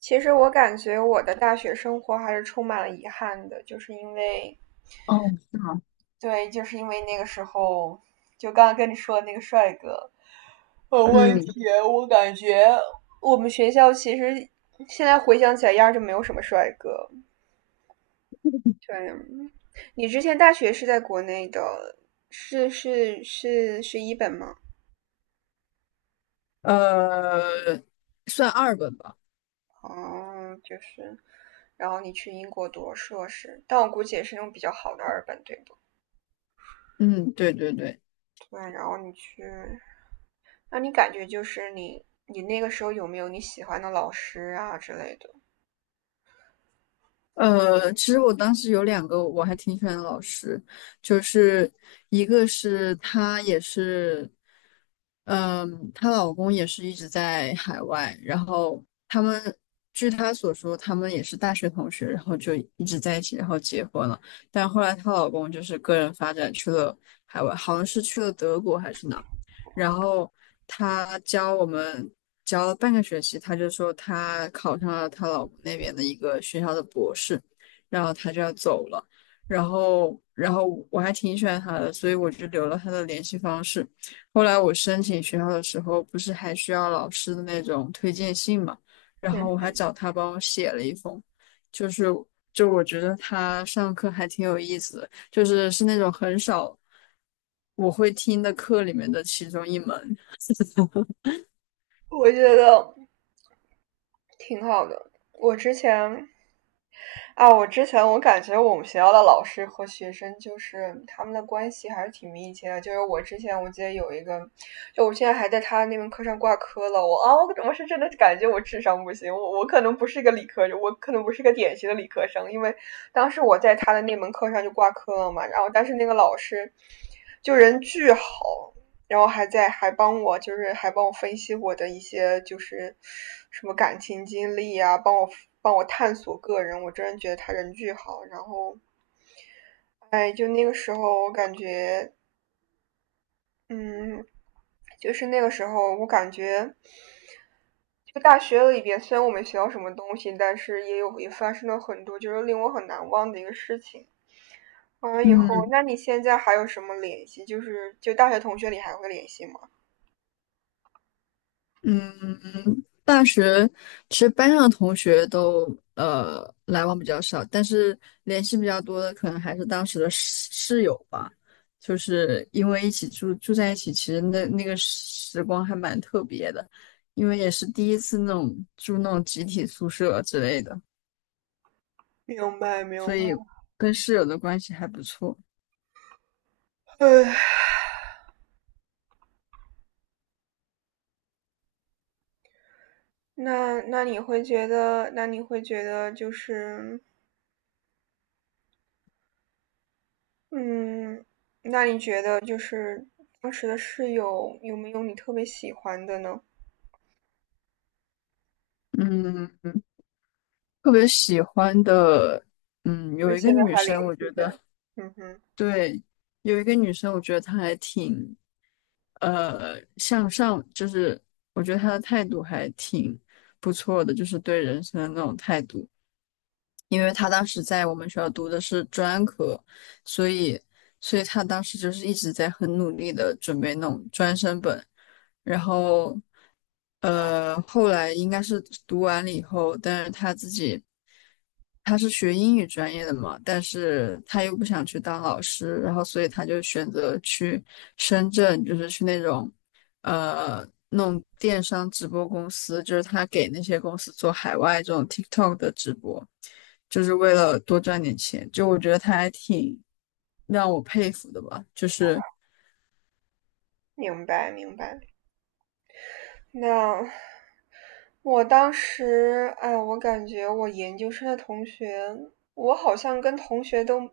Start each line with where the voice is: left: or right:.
right: 其实我感觉我的大学生活还是充满了遗憾的，就是因为，
left: 哦，是吗？
right: 对，就是因为那个时候，就刚刚跟你说的那个帅哥有问
left: 嗯。
right: 题，我感觉我们学校其实现在回想起来，压根就没有什么帅哥。对，你之前大学是在国内的，是一本吗？
left: 呃，算二本吧。
right: 哦，就是，然后你去英国读硕士，但我估计也是那种比较好的二本，对不？
left: 嗯，对对对。
right: 对，然后你去那你感觉就是你那个时候有没有你喜欢的老师啊之类的？
left: 其实我当时有两个我还挺喜欢的老师，就是一个是她也是，她老公也是一直在海外，然后他们据她所说，他们也是大学同学，然后就一直在一起，然后结婚了。但后来她老公就是个人发展去了海外，好像是去了德国还是哪。然后他教我们教了半个学期，他就说他考上了他老公那边的一个学校的博士，然后他就要走了，然后我还挺喜欢他的，所以我就留了他的联系方式。后来我申请学校的时候，不是还需要老师的那种推荐信嘛，然后我还
right: 嗯，
left: 找他帮我写了一封，就是就我觉得他上课还挺有意思的。就是是那种很少我会听的课里面的其中一门。
right: 我觉得挺好的。我之前我感觉我们学校的老师和学生就是他们的关系还是挺密切的。就是我之前我记得有一个，就我现在还在他那门课上挂科了。我啊，我我是真的感觉我智商不行，我可能不是一个理科，我可能不是一个典型的理科生，因为当时我在他的那门课上就挂科了嘛。然后但是那个老师就人巨好，然后还帮我，就是还帮我分析我的一些就是什么感情经历啊，帮我探索个人，我真的觉得他人巨好。然后，哎，嗯，就是那个时候我感觉，就大学里边虽然我没学到什么东西，但是也发生了很多就是令我很难忘的一个事情。完了以后，
left: 嗯
right: 那你现在还有什么联系？就大学同学里还会联系吗？
left: 嗯，大学其实班上的同学都来往比较少，但是联系比较多的可能还是当时的室友吧，就是因为一起住在一起，其实那个时光还蛮特别的。因为也是第一次那种住那种集体宿舍之类的，
right: 明白，明白。
left: 跟室友的关系还不错。
right: 唉。那那你会觉得那你会觉得就是，嗯，那你觉得就是当时的室友有没有你特别喜欢的呢？
left: 嗯，特别喜欢的，嗯，
right: 就
left: 有一个
right: 现在
left: 女
right: 还联
left: 生，我
right: 系
left: 觉得
right: 的？嗯哼，
left: 对，有一个女生，我觉得她还挺向上，就是我觉得她的态度还挺不错的，就是对人生的那种态度。因为他当时在我们学校读的是专科，所以所以他当时就是一直在很努力的准备那种专升本，然后后来应该是读完了以后，但是他自己他是学英语专业的嘛，但是他又不想去当老师，然后所以他就选择去深圳，就是去那种弄电商直播公司，就是他给那些公司做海外这种 TikTok 的直播，就是为了多赚点钱。就我觉得他还挺让我佩服的吧，就是
right: 明白明白。那我当时，哎，我感觉我研究生的同学，我好像跟同学都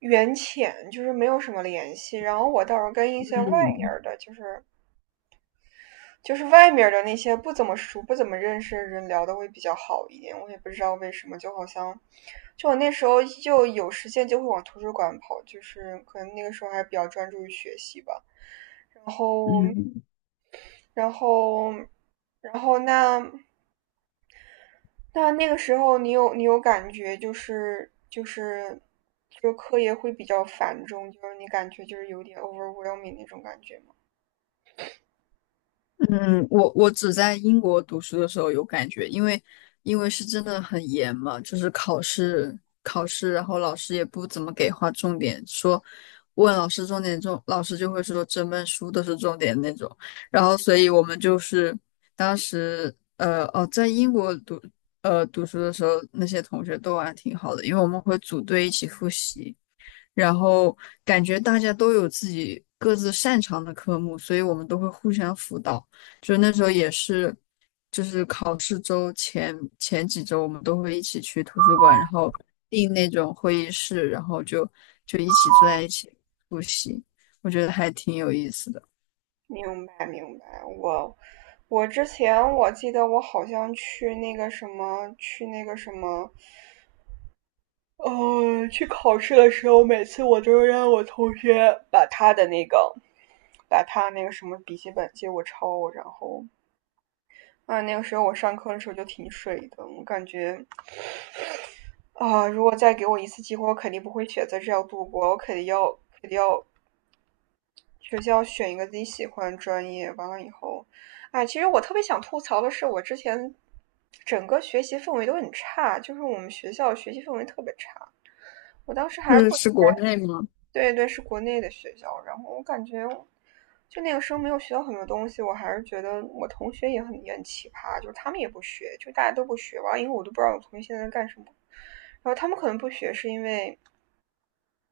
right: 缘浅，就是没有什么联系。然后我倒是跟一些外面
left: 嗯。
right: 儿的，就是外面的那些不怎么熟、不怎么认识的人聊的会比较好一点。我也不知道为什么，就好像，就我那时候就有时间就会往图书馆跑，就是可能那个时候还比较专注于学习吧。然后，
left: 嗯。
right: 然后，然后那那个时候你有感觉就是就是就课业会比较繁重，就是你感觉就是有点 overwhelming 那种感觉吗？
left: 嗯，我只在英国读书的时候有感觉，因为因为是真的很严嘛，就是考试，然后老师也不怎么给划重点，说问老师重点重，老师就会说整本书都是重点那种。然后，所以我们就是当时在英国读读书的时候，那些同学都玩挺好的，因为我们会组队一起复习。然后感觉大家都有自己各自擅长的科目，所以我们都会互相辅导。就那时候也是，就是考试周前几周，我们都会一起去图书馆，然后订那种会议室，然后就就一起坐在一起复习。我觉得还挺有意思的。
right: 明白明白，我之前我记得我好像去那个什么去那个什么，呃，去考试的时候，每次我都让我同学把他的那个把他那个什么笔记本借我抄，然后啊，那个时候我上课的时候就挺水的，我感觉啊，如果再给我一次机会，我肯定不会选择这样度过，我肯定要学校选一个自己喜欢的专业，完了以后，哎，其实我特别想吐槽的是，我之前整个学习氛围都很差，就是我们学校学习氛围特别差。我当时还是
left: 是
right: 不应
left: 是
right: 该，
left: 国内吗？
right: 对对，是国内的学校，然后我感觉就那个时候没有学到很多东西，我还是觉得我同学也很奇葩，就是他们也不学，就大家都不学，完了以后我都不知道我同学现在在干什么。然后他们可能不学，是因为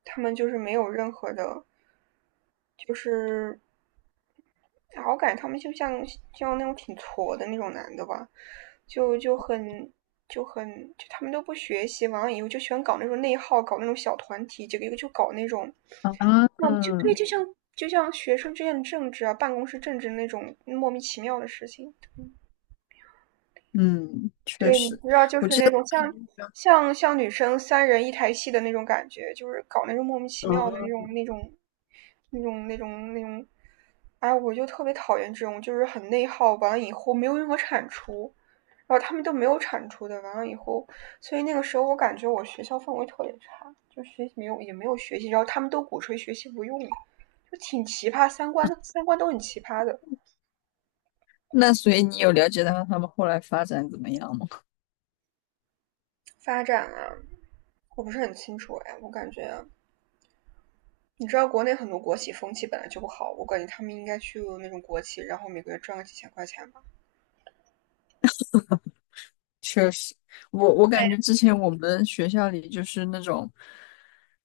right: 他们就是没有任何的，就是然后我感觉他们就像那种挺挫的那种男的吧，就就很就很就他们都不学习，完了以后就喜欢搞那种内耗，搞那种小团体，这个一个就搞那种，
left: 啊。
right: 那就对，就像学生之间的政治啊，办公室政治那种莫名其妙的事情，
left: 嗯，确
right: 对，你
left: 实，
right: 知道，就
left: 我
right: 是
left: 记
right: 那
left: 得我
right: 种
left: 们
right: 像
left: 以前。
right: 像像女生三人一台戏的那种感觉，就是搞那种莫名其妙的那
left: 嗯，
right: 种那种那种那种那种，哎，我就特别讨厌这种，就是很内耗，完了以后没有任何产出，然后他们都没有产出的，完了以后，所以那个时候我感觉我学校氛围特别差，就学习没有也没有学习，然后他们都鼓吹学习不用，就挺奇葩，三观都很奇葩的
left: 那所以你有了解到他们后来发展怎么样吗？
right: 发展啊，我不是很清楚哎，我感觉。你知道国内很多国企风气本来就不好，我感觉他们应该去那种国企，然后每个月赚个几千块钱吧。
left: 确实，我我感觉之前我们学校里就是那种，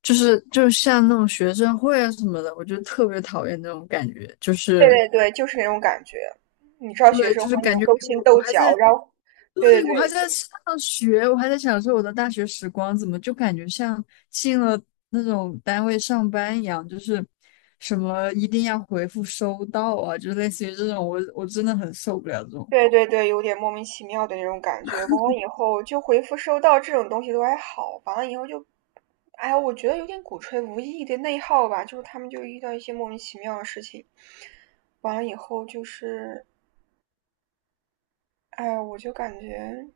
left: 就是就像那种学生会啊什么的，我就特别讨厌那种感觉，就
right: 对
left: 是
right: 对对对，就是那种感觉。你知道学
left: 对，
right: 生
left: 就是
right: 会那
left: 感
right: 种
left: 觉
right: 勾
left: 给
right: 心
left: 我，我
right: 斗
left: 还在，
right: 角，然后，对
left: 对，我还
right: 对对
left: 在上学，我还在享受我的大学时光，怎么就感觉像进了那种单位上班一样，就是什么一定要回复收到啊，就类似于这种，我我真的很受不了这种。
right: 对对对，有点莫名其妙的那种感觉。完了以后就回复收到这种东西都还好，完了以后就，哎呀，我觉得有点鼓吹无意义的内耗吧，就是他们就遇到一些莫名其妙的事情，完了以后就是，哎，我就感觉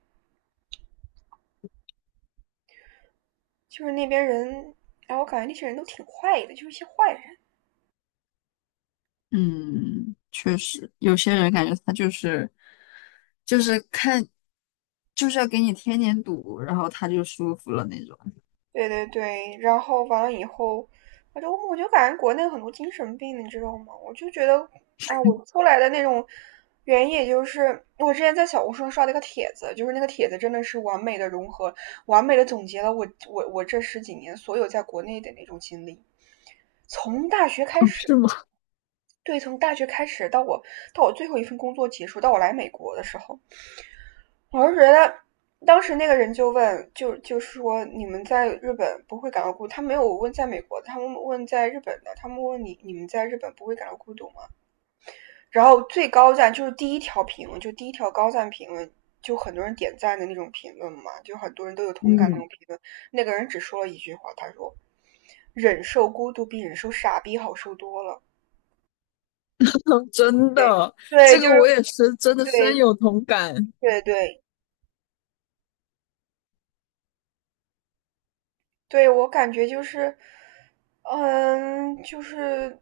right: 就是那边人，然后我感觉那些人都挺坏的，就是一些坏人。
left: 嗯，确实，有些人感觉他就是就是看就是要给你添点堵，然后他就舒服了那种。
right: 对对对，然后完了以后，我就感觉国内很多精神病，你知道吗？我就觉得，哎，我出来的那种原因，也就是我之前在小红书上刷了一个帖子，就是那个帖子真的是完美的融合，完美的总结了我这十几年所有在国内的那种经历，从大学开 始。
left: 是吗？
right: 对，从大学开始到我最后一份工作结束，到我来美国的时候，我是觉得当时那个人就问，就是说你们在日本不会感到孤独，他没有问在美国的他们问在日本的，他们问你你们在日本不会感到孤独吗？然后最高赞就是第一条评论，就第一条高赞评论，就很多人点赞的那种评论嘛，就很多人都有同感那
left: 嗯。
right: 种评论。那个人只说了一句话，他说："忍受孤独比忍受傻逼好受多了。"
left: 真
right: 对，
left: 的，
right: 对，
left: 这
right: 就
left: 个
right: 是
left: 我也是真的深
right: 对，
left: 有同感。
right: 对对对，我感觉就是，嗯，就是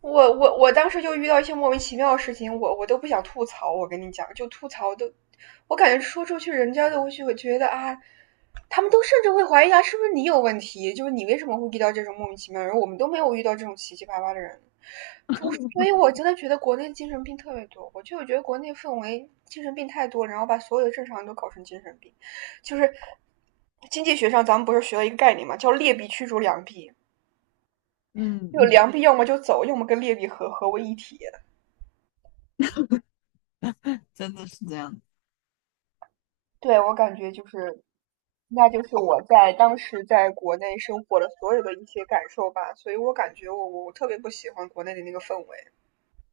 right: 我当时就遇到一些莫名其妙的事情，我都不想吐槽。我跟你讲，就吐槽都，我感觉说出去，人家都会觉得啊，他们都甚至会怀疑啊，是不是你有问题？就是你为什么会遇到这种莫名其妙的人？我们都没有遇到这种奇七八八的人。所以，我真的觉得国内精神病特别多。我就觉得国内氛围精神病太多，然后把所有的正常人都搞成精神病。就是经济学上，咱们不是学了一个概念嘛，叫劣币驱逐良币。
left: 嗯
right: 就
left: 嗯，
right: 良币要么就走，要么跟劣币合为一体。
left: 真的是这样。
right: 对我感觉就是，那就是我在当时在国内生活的所有的一些感受吧，所以我感觉我特别不喜欢国内的那个氛围。